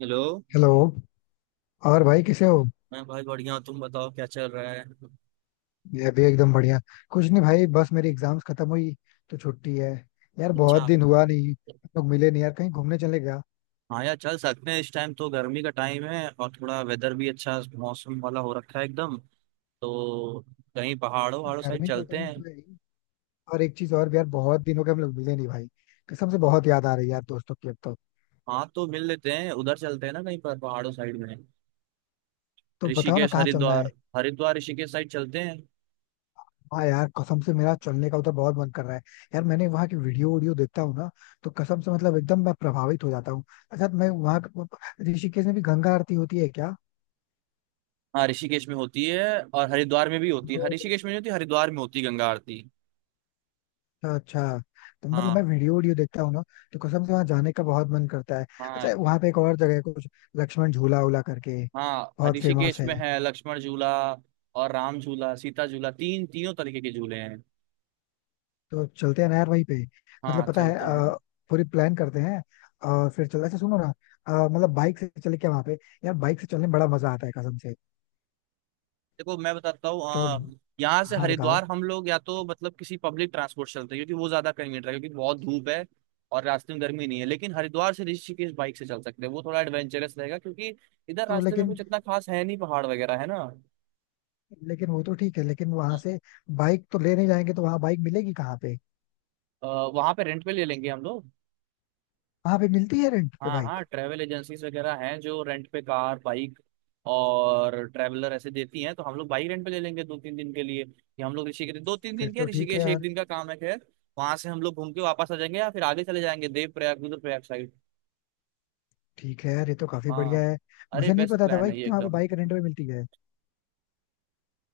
Hello. Hello. और भाई कैसे हो। मैं भाई बढ़िया हूँ, तुम बताओ क्या चल रहा है। मैं भी एकदम बढ़िया। कुछ नहीं भाई, बस मेरी एग्जाम्स खत्म हुई, तो छुट्टी है। यार बहुत अच्छा। दिन हुआ नहीं, हम लोग मिले नहीं, यार कहीं घूमने चले गया। हाँ यार चल सकते हैं इस टाइम तो गर्मी का टाइम है और थोड़ा वेदर भी अच्छा मौसम वाला हो रखा है एकदम। तो कहीं पहाड़ों वहाड़ों साइड गर्मी का चलते टाइम हैं। तो है ही। और एक चीज और भी यार, बहुत दिन हो गए हम लोग मिले नहीं भाई। कसम से बहुत याद आ रही है यार दोस्तों की अब तो। हाँ तो मिल लेते हैं उधर चलते हैं ना कहीं पर पहाड़ों साइड में। तो बताओ ना ऋषिकेश कहाँ चलना है। हरिद्वार। हरिद्वार ऋषिकेश साइड चलते हैं। हाँ यार, कसम से मेरा चलने का उधर बहुत मन कर रहा है। यार मैंने वहाँ की वीडियो वीडियो देखता हूँ ना, तो कसम से मतलब एकदम मैं प्रभावित हो जाता हूँ। अच्छा मैं वहाँ, ऋषिकेश में भी गंगा आरती होती है हाँ ऋषिकेश में होती है और हरिद्वार में भी होती है। हाँ, क्या। ऋषिकेश में नहीं होती हरिद्वार में होती है गंगा आरती। अच्छा अच्छा। तो मतलब मैं हाँ वीडियो वीडियो देखता हूँ ना, तो कसम से वहां जाने का बहुत मन करता है। हाँ। अच्छा वहां पे एक और जगह है कुछ, लक्ष्मण झूला उला करके। हाँ बहुत फेमस ऋषिकेश है। में है लक्ष्मण झूला। और राम झूला सीता झूला तीन तीनों तरीके के झूले हैं। तो चलते हैं ना यार वहीं पे। हाँ मतलब पता है चलते हैं। पूरी प्लान करते हैं। और फिर चल, अच्छा सुनो ना, मतलब बाइक से चले क्या वहां पे। यार बाइक से चलने में बड़ा मजा आता है कसम से। देखो मैं बताता हूँ, तो यहाँ से हाँ बताओ। हरिद्वार हम लोग या तो मतलब किसी पब्लिक ट्रांसपोर्ट चलते हैं क्योंकि वो ज्यादा कन्वीनियंट है क्योंकि बहुत धूप है और रास्ते में गर्मी नहीं है, लेकिन हरिद्वार से ऋषिकेश बाइक से चल सकते हैं, वो थोड़ा एडवेंचरस रहेगा क्योंकि इधर तो रास्ते में लेकिन, कुछ इतना खास है नहीं, पहाड़ वगैरह है ना। लेकिन वो तो ठीक है, लेकिन वहां से बाइक तो ले नहीं जाएंगे, तो वहां बाइक मिलेगी कहाँ पे। वहां पे रेंट पे ले लेंगे हम लोग। वहां पे मिलती है रेंट पे हाँ बाइक। हाँ, ट्रैवल एजेंसीज वगैरह हैं जो रेंट पे कार बाइक और ट्रैवलर ऐसे देती हैं, तो हम लोग बाइक रेंट पे ले लेंगे 2-3 दिन के लिए कि हम लोग ऋषिकेश दो तीन फिर दिन क्या तो ठीक है ऋषिकेश यार। एक दिन का काम है खैर। वहां से हम लोग घूम के वापस आ जाएंगे या फिर आगे चले जाएंगे देव प्रयाग रुद्रप्रयाग साइड। ठीक है यार, ये तो काफी बढ़िया हाँ। है। अरे मुझे नहीं बेस्ट पता था प्लान भाई है ये कि वहाँ पे एकदम। बाइक रेंट में मिलती है।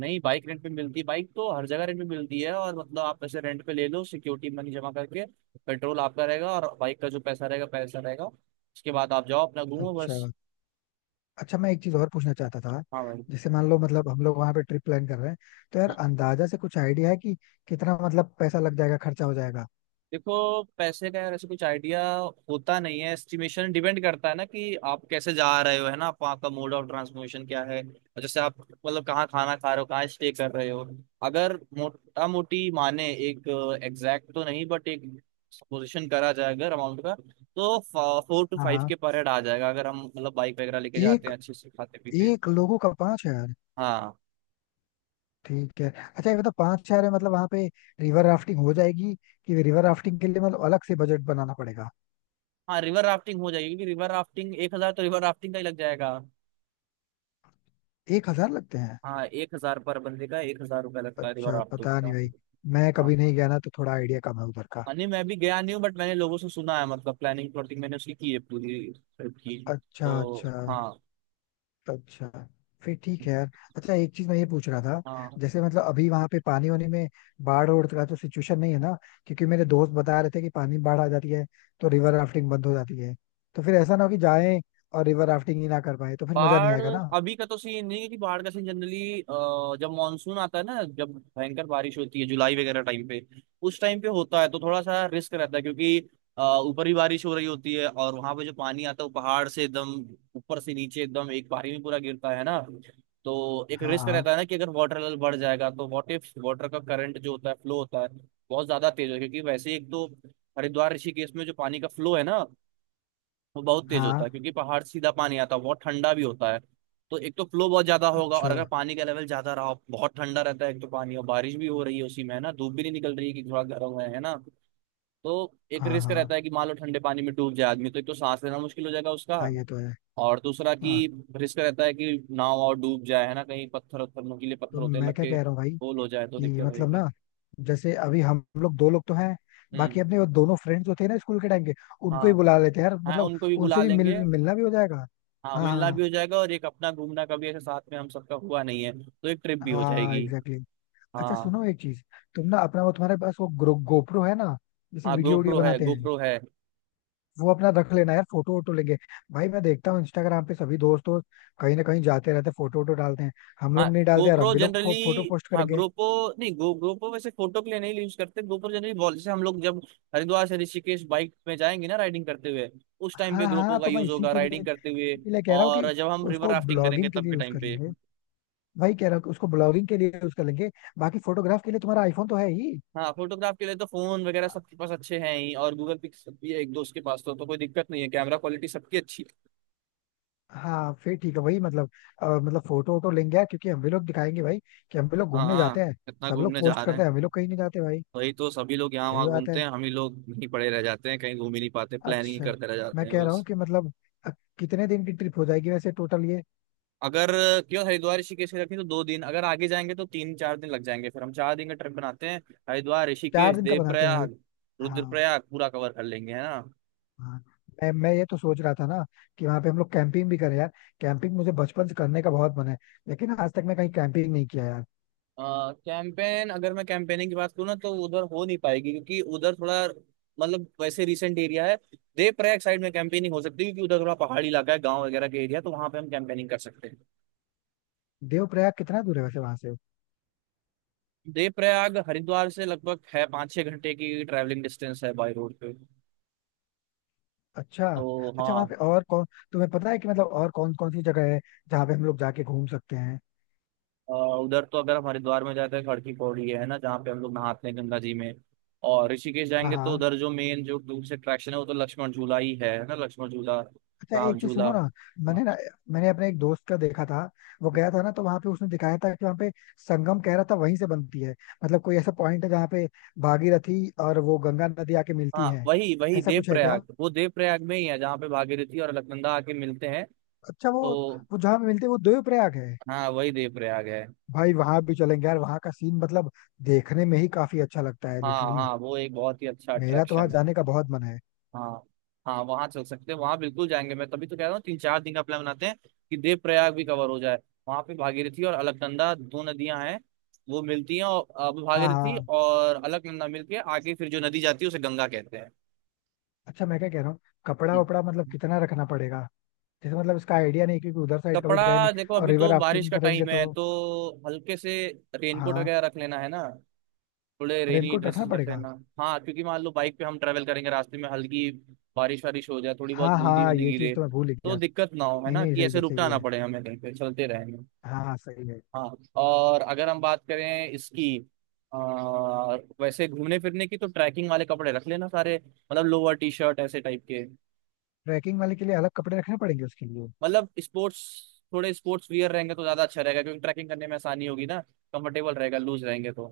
नहीं बाइक रेंट पे मिलती है, बाइक तो हर जगह रेंट पे मिलती है और मतलब आप ऐसे रेंट पे ले लो सिक्योरिटी मनी जमा करके, पेट्रोल आपका रहेगा और बाइक का जो पैसा रहेगा पैसा रहेगा, उसके बाद आप जाओ अपना घूमो बस। अच्छा अच्छा। मैं एक चीज और पूछना चाहता था। हाँ भाई। जैसे मान लो मतलब हम लोग वहाँ पे ट्रिप प्लान कर रहे हैं, तो यार अंदाजा से कुछ आइडिया है कि कितना मतलब पैसा लग जाएगा, खर्चा हो जाएगा। देखो पैसे का यार ऐसे कुछ आइडिया होता नहीं है, एस्टिमेशन डिपेंड करता है ना कि आप कैसे जा रहे हो, है ना, आप वहाँ का मोड ऑफ ट्रांसपोर्टेशन क्या है और जैसे आप मतलब कहाँ खाना खा रहे हो, कहाँ स्टे कर रहे हो। अगर मोटा मोटी माने, एक एग्जैक्ट तो नहीं बट एक सपोजिशन करा जाए अगर अमाउंट का, तो फोर टू हाँ फाइव हाँ। के पर हेड आ जाएगा अगर हम मतलब बाइक वगैरह लेके जाते एक, हैं अच्छे से खाते पीते। एक लोगों का 5,000। हाँ ठीक है। अच्छा ये मतलब 5,000 है, मतलब वहाँ पे रिवर राफ्टिंग हो जाएगी, कि रिवर राफ्टिंग के लिए मतलब अलग से बजट बनाना पड़ेगा। हाँ, रिवर राफ्टिंग हो जाएगी क्योंकि रिवर राफ्टिंग 1,000, तो रिवर राफ्टिंग का ही लग जाएगा। 1,000 लगते हैं। हाँ, एक हजार पर बंदे का, 1,000 रुपया लगता है रिवर अच्छा राफ्टिंग पता नहीं का। भाई, मैं हाँ कभी नहीं गया ना, तो थोड़ा आइडिया कम है उधर का। हाँ, नहीं मैं भी गया नहीं हूँ बट मैंने लोगों से सुना है, मतलब प्लानिंग प्लॉटिंग मैंने उसकी की है पूरी ट्रिप की। अच्छा तो अच्छा। हाँ। अच्छा फिर ठीक है यार। अच्छा एक चीज मैं ये पूछ रहा था। हाँ जैसे मतलब अभी वहां पे पानी वानी में बाढ़ और का तो सिचुएशन नहीं है ना। क्योंकि मेरे दोस्त बता रहे थे कि पानी में बाढ़ आ जाती है, तो रिवर राफ्टिंग बंद हो जाती है, तो फिर ऐसा ना हो कि जाएं और रिवर राफ्टिंग ही ना कर पाए, तो फिर मजा नहीं बाढ़ आएगा ना। अभी का तो सीन नहीं है कि बाढ़ का सीन, जनरली जब मानसून आता है ना, जब भयंकर बारिश होती है जुलाई वगैरह टाइम पे, उस टाइम पे होता है, तो थोड़ा सा रिस्क रहता है क्योंकि ऊपर ही बारिश हो रही होती है और वहां पे जो पानी आता है वो पहाड़ से एकदम ऊपर से नीचे एकदम एक बारी में पूरा गिरता है ना। तो एक हाँ रिस्क रहता हाँ है ना कि अगर वाटर लेवल बढ़ जाएगा तो व्हाट इफ वाटर का करंट जो होता है फ्लो होता है बहुत ज्यादा तेज है, क्योंकि वैसे ही एक तो हरिद्वार ऋषिकेश में जो पानी का फ्लो है ना वो बहुत तेज होता है, हाँ। क्योंकि पहाड़ से सीधा पानी आता है, बहुत ठंडा भी होता है। तो एक तो फ्लो बहुत ज्यादा होगा और अच्छा। अगर पानी का लेवल ज्यादा रहा, बहुत ठंडा रहता है एक तो पानी, और बारिश भी हो रही है उसी में है ना, धूप भी नहीं निकल रही है कि थोड़ा गर्म है ना। तो एक हाँ रिस्क हाँ रहता है कि मान लो ठंडे पानी में डूब जाए आदमी, तो एक तो सांस लेना मुश्किल हो जाएगा उसका। हाँ, ये तो है। और दूसरा हाँ, कि रिस्क रहता है कि नाव और डूब जाए, है ना, कहीं पत्थर वत्थर नुकीले तो पत्थर होते हैं, मैं लग क्या के कह रहा हूँ भाई, होल हो जाए तो दिक्कत कि मतलब रहेगी। ना, जैसे अभी हम लोग दो लोग तो हैं, बाकी हम्म। अपने वो दोनों फ्रेंड्स जो थे ना स्कूल के टाइम के, उनको ही हाँ। बुला लेते हैं यार, हाँ मतलब उनको भी बुला उनसे भी लेंगे। मिलना भी हो जाएगा। हाँ हाँ मिलना भी हाँ हो जाएगा, और एक अपना घूमना कभी ऐसे साथ में हम सबका हुआ नहीं है तो एक ट्रिप भी हो हाँ, जाएगी। Exactly exactly। अच्छा हाँ। सुनो एक चीज, तुम ना अपना वो, तुम्हारे पास वो गोप्रो है ना, जैसे हाँ वीडियो वीडियो गोप्रो है बनाते हैं, गोप्रो है। वो अपना रख लेना यार, फोटो वोटो लेंगे। भाई मैं देखता हूँ इंस्टाग्राम पे सभी दोस्त वोस्त कहीं ना कहीं जाते रहते, फोटो वोटो डालते हैं। हम हाँ लोग नहीं डालते यार, हम गोप्रो भी लोग जनरली। फोटो पोस्ट हाँ करेंगे। GoPro, नहीं गो GoPro वैसे फोटो के लिए नहीं यूज करते, GoPro जनरली वॉल जैसे हम लोग जब हरिद्वार से ऋषिकेश बाइक में जाएंगे ना राइडिंग करते हुए, उस टाइम पे हाँ GoPro हाँ, का तो मैं यूज होगा राइडिंग करते हुए। इसी के लिए कह रहा हूँ कि और जब हम रिवर उसको राफ्टिंग करेंगे ब्लॉगिंग के तब लिए के यूज टाइम कर पे। लेंगे। वही कह रहा हूँ कि उसको ब्लॉगिंग के लिए यूज कर लेंगे। बाकी फोटोग्राफ के लिए तुम्हारा आईफोन तो है ही। हाँ फोटोग्राफ के लिए तो फोन वगैरह सबके पास अच्छे हैं ही, और गूगल पिक्स भी है एक दोस्त के पास, तो कोई दिक्कत नहीं है, कैमरा क्वालिटी सबकी अच्छी है। हाँ फिर ठीक है, वही मतलब मतलब फोटो वोटो लेंगे यार, क्योंकि हम भी लोग दिखाएंगे भाई कि हम भी लोग हाँ घूमने हाँ। जाते हैं। इतना सब लोग घूमने जा पोस्ट रहे करते हैं, हम भी हैं। लोग कहीं नहीं जाते भाई। वही तो सभी लोग यहाँ सही वहाँ बात है। घूमते हैं, हम ही लोग यहीं पड़े रह जाते हैं, कहीं घूम ही नहीं पाते, प्लानिंग ही अच्छा करते रह जाते मैं हैं कह रहा हूँ बस। कि मतलब अ, कितने दिन की ट्रिप हो जाएगी वैसे टोटल ये। अगर क्यों हरिद्वार ऋषिकेश रखें तो 2 दिन, अगर आगे जाएंगे तो 3-4 दिन लग जाएंगे, फिर हम 4 दिन का ट्रिप बनाते हैं। हरिद्वार ऋषिकेश 4 दिन का बनाते हैं भाई। देवप्रयाग हाँ रुद्रप्रयाग पूरा कवर कर लेंगे, है ना। हाँ। मैं ये तो सोच रहा था ना, कि वहाँ पे हम लोग कैंपिंग भी करें यार। कैंपिंग मुझे बचपन से करने का बहुत मन है, लेकिन आज तक मैं कहीं कैंपिंग नहीं किया यार। कैंपेन अगर मैं कैंपेनिंग की बात करूँ ना तो उधर हो नहीं पाएगी, क्योंकि उधर थोड़ा मतलब वैसे रिसेंट एरिया है। देवप्रयाग साइड में कैंपेनिंग हो सकती है क्योंकि उधर थोड़ा पहाड़ी इलाका है, गांव वगैरह के एरिया, तो वहां पे हम कैंपेनिंग कर सकते हैं। देवप्रयाग कितना दूर है वैसे वहां से। देव प्रयाग हरिद्वार से लगभग है 5-6 घंटे की ट्रैवलिंग डिस्टेंस है बाई रोड पे। अच्छा तो अच्छा। वहाँ पे हाँ। और कौन, तुम्हें पता है कि मतलब और कौन कौन सी जगह है जहाँ पे हम लोग जाके घूम सकते हैं। उधर तो अगर हम हरिद्वार में जाते हैं, खड़की की पौड़ी है ना जहाँ पे हम लोग नहाते हैं गंगा जी में, और ऋषिकेश हाँ जाएंगे तो हाँ। उधर जो मेन जो दूर से अट्रैक्शन है वो तो लक्ष्मण झूला ही है ना, लक्ष्मण झूला अच्छा राम एक चीज झूला। सुनो ना, मैंने ना मैंने अपने एक दोस्त का देखा था। वो गया था ना, तो वहाँ पे उसने दिखाया था कि वहाँ पे संगम कह रहा था वहीं से बनती है, मतलब कोई ऐसा पॉइंट है जहाँ पे भागीरथी और वो गंगा नदी आके मिलती हाँ है। वही वही ऐसा कुछ है क्या। देवप्रयाग, वो देवप्रयाग में ही है जहाँ पे भागीरथी और अलकनंदा आके मिलते हैं। अच्छा वो तो वो जहाँ पे मिलते हैं, वो देवप्रयाग है। हाँ, वही देवप्रयाग है। भाई वहां भी चलेंगे यार, वहां का सीन मतलब देखने में ही काफी अच्छा लगता है हाँ लिटरली। हाँ, वो एक बहुत ही अच्छा मेरा तो वहां अट्रैक्शन है। जाने का बहुत मन है। हाँ। हाँ वहां चल सकते हैं, वहां बिल्कुल जाएंगे, मैं तभी तो कह रहा हूँ 3-4 दिन का प्लान बनाते हैं कि देव प्रयाग भी कवर हो जाए। वहां पे भागीरथी और अलकनंदा 2 नदियां हैं, वो मिलती हैं, और अब हाँ भागीरथी हाँ। और अलकनंदा मिलके आगे फिर जो नदी जाती है उसे गंगा कहते हैं। अच्छा मैं क्या कह रहा हूँ, कपड़ा हम्म। वपड़ा मतलब कितना रखना पड़ेगा। जैसे मतलब इसका आइडिया नहीं, क्योंकि उधर साइड कभी गए नहीं। कपड़ा देखो और अभी रिवर तो बारिश राफ्टिंग का करेंगे टाइम है, तो, तो हल्के से रेनकोट हाँ वगैरह रख लेना है ना, थोड़े रेनी रेनकोट रखना ड्रेसेस रख पड़ेगा। लेना। हाँ क्योंकि मान लो बाइक पे हम ट्रैवल करेंगे, रास्ते में हल्की बारिश वारिश हो जाए, थोड़ी बहुत हाँ बूंदी हाँ, बूंदी ये चीज गिरे, तो मैं भूल ही तो गया। दिक्कत ना हो, है नहीं ना, नहीं, कि सही ऐसे है रुकना सही ना है। पड़े हमें, कहीं पे चलते रहेंगे। हाँ हाँ सही है। हाँ। और अगर हम बात करें इसकी, आ, वैसे घूमने फिरने की, तो ट्रैकिंग वाले कपड़े रख लेना सारे, मतलब लोअर टी शर्ट ऐसे टाइप के, ट्रैकिंग वाले के लिए अलग कपड़े रखने पड़ेंगे उसके लिए। मतलब स्पोर्ट्स, थोड़े स्पोर्ट्स वियर रहेंगे तो ज्यादा अच्छा रहेगा, क्योंकि ट्रैकिंग करने में आसानी होगी ना, कंफर्टेबल रहेगा लूज रहेंगे तो।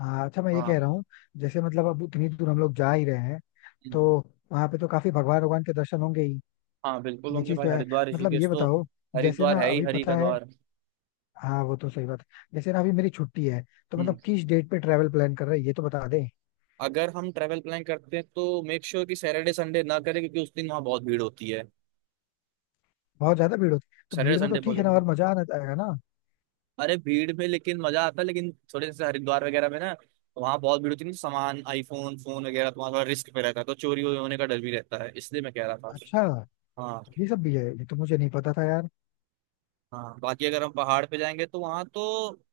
हाँ। अच्छा मैं ये कह हाँ रहा हूँ, जैसे मतलब अब इतनी दूर हम लोग जा ही रहे हैं, तो वहां पे तो काफी भगवान भगवान के दर्शन होंगे ही। हाँ बिल्कुल ये होंगे चीज भाई, तो है, हरिद्वार मतलब ये ऋषिकेश तो बताओ, जैसे हरिद्वार ना है ही अभी हरि पता का है। द्वार। हाँ वो तो सही बात है। जैसे ना अभी मेरी छुट्टी है, तो हम्म मतलब किस डेट पे ट्रेवल प्लान कर रहे हैं ये तो बता दें। अगर हम ट्रेवल प्लान करते हैं तो मेक श्योर कि सैटरडे संडे ना करें, क्योंकि उस दिन वहाँ बहुत भीड़ होती है। बहुत ज्यादा भीड़ होती है, तो सैटरडे भीड़ में तो संडे ठीक है बहुत, ना, और मजा आना आएगा ना। अरे भीड़ में लेकिन मजा आता है, लेकिन थोड़े जैसे हरिद्वार वगैरह में ना वहाँ बहुत भीड़ होती है ना, सामान आईफोन फोन वगैरह तो वहाँ थोड़ा रिस्क पे रहता है, तो चोरी होने का डर भी रहता है, इसलिए मैं कह रहा था। अच्छा, हाँ। ये सब भी है, ये तो मुझे नहीं पता था यार। हाँ बाकी अगर हम पहाड़ पे जाएंगे तो वहाँ तो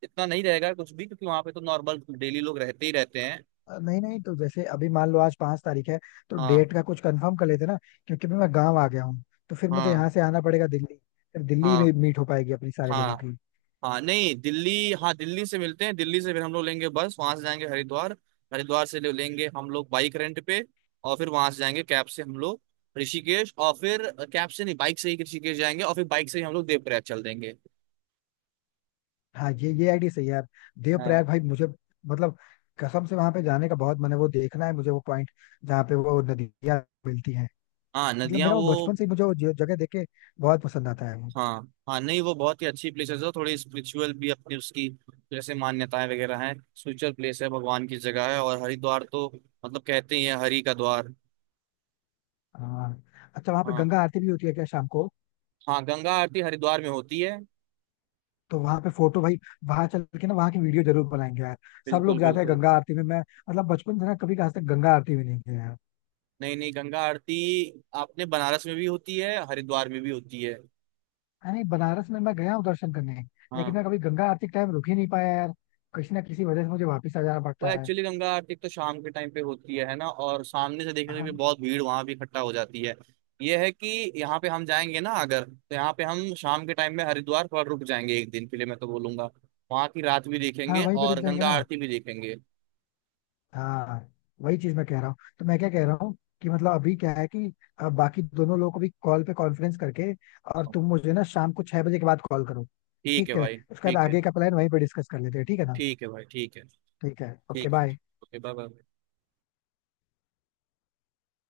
इतना नहीं रहेगा कुछ भी, क्योंकि वहाँ पे तो नॉर्मल डेली लोग रहते ही रहते हैं। नहीं नहीं, तो जैसे अभी मान लो आज 5 तारीख है, तो हाँ। डेट का कुछ कंफर्म कर लेते ना। क्योंकि मैं गाँव आ गया हूँ, तो फिर मुझे हाँ। यहाँ से आना पड़ेगा दिल्ली। फिर दिल्ली हाँ। में मीट हो पाएगी अपनी सारे लोगों हाँ की। हाँ नहीं दिल्ली। हाँ दिल्ली से मिलते हैं, दिल्ली से फिर हम लोग लेंगे बस, वहां से जाएंगे हरिद्वार। हरिद्वार से लेंगे हम लोग बाइक रेंट पे। और फिर वहां से जाएंगे कैब से हम लोग ऋषिकेश, और फिर कैब से नहीं बाइक से ही ऋषिकेश जाएंगे, और फिर बाइक से ही हम लोग देवप्रयाग चल देंगे। हाँ, ये आइडिया सही है यार। हाँ। देवप्रयाग भाई मुझे, मतलब कसम से वहां पे जाने का बहुत मन है, वो देखना है मुझे वो पॉइंट जहाँ पे वो नदियाँ मिलती हैं। हाँ मतलब नदियाँ मेरा वो वो। बचपन से ही, मुझे वो जगह देख के बहुत पसंद आता है वो। हाँ हाँ, नहीं वो बहुत ही अच्छी प्लेसेस है, थोड़ी स्पिरिचुअल भी अपनी उसकी जैसे मान्यताएं वगैरह हैं, स्पिरिचुअल प्लेस है, भगवान की जगह है, और हरिद्वार तो मतलब कहते ही है हरि का द्वार। हाँ। अच्छा वहाँ पे हाँ गंगा आरती भी होती है क्या शाम को। हाँ, गंगा आरती हरिद्वार में होती है। तो वहाँ पे फोटो भाई, वहां चल के ना वहाँ की वीडियो जरूर बनाएंगे यार। सब बिल्कुल लोग जाते हैं बिल्कुल। गंगा आरती में, मैं मतलब बचपन से ना कभी आज तक गंगा आरती भी नहीं गया यार। नहीं नहीं, गंगा आरती आपने बनारस में भी होती है, हरिद्वार में भी होती है। हाँ, नहीं, बनारस में मैं गया हूँ दर्शन करने, लेकिन हाँ मैं कभी गंगा आरती के टाइम रुक ही नहीं पाया यार। किसी ना किसी वजह से मुझे वापस आ जाना वो पड़ता है। एक्चुअली गंगा आरती तो शाम के टाइम पे होती है ना, और सामने से देखने में भी हाँ बहुत भीड़ वहां भी इकट्ठा हो जाती है। ये है कि यहाँ पे हम जाएंगे ना अगर, तो यहाँ पे हम शाम के टाइम में हरिद्वार पर रुक जाएंगे एक दिन के लिए, मैं तो बोलूंगा वहां की रात भी हाँ, देखेंगे वहीं पे रुक और जाएंगे गंगा ना। आरती भी देखेंगे। हाँ, वही चीज मैं कह रहा हूँ। तो मैं क्या कह रहा हूँ कि मतलब अभी क्या है कि, बाकी दोनों लोगों को भी कॉल पे कॉन्फ्रेंस करके, और तुम मुझे ना शाम को 6 बजे के बाद कॉल करो। ठीक है ठीक है भाई उसके बाद ठीक है। आगे का प्लान वहीं पे डिस्कस कर लेते हैं, ठीक है ना। ठीक है भाई ठीक है। ठीक है, ओके ठीक है, बाय। Okay bye bye.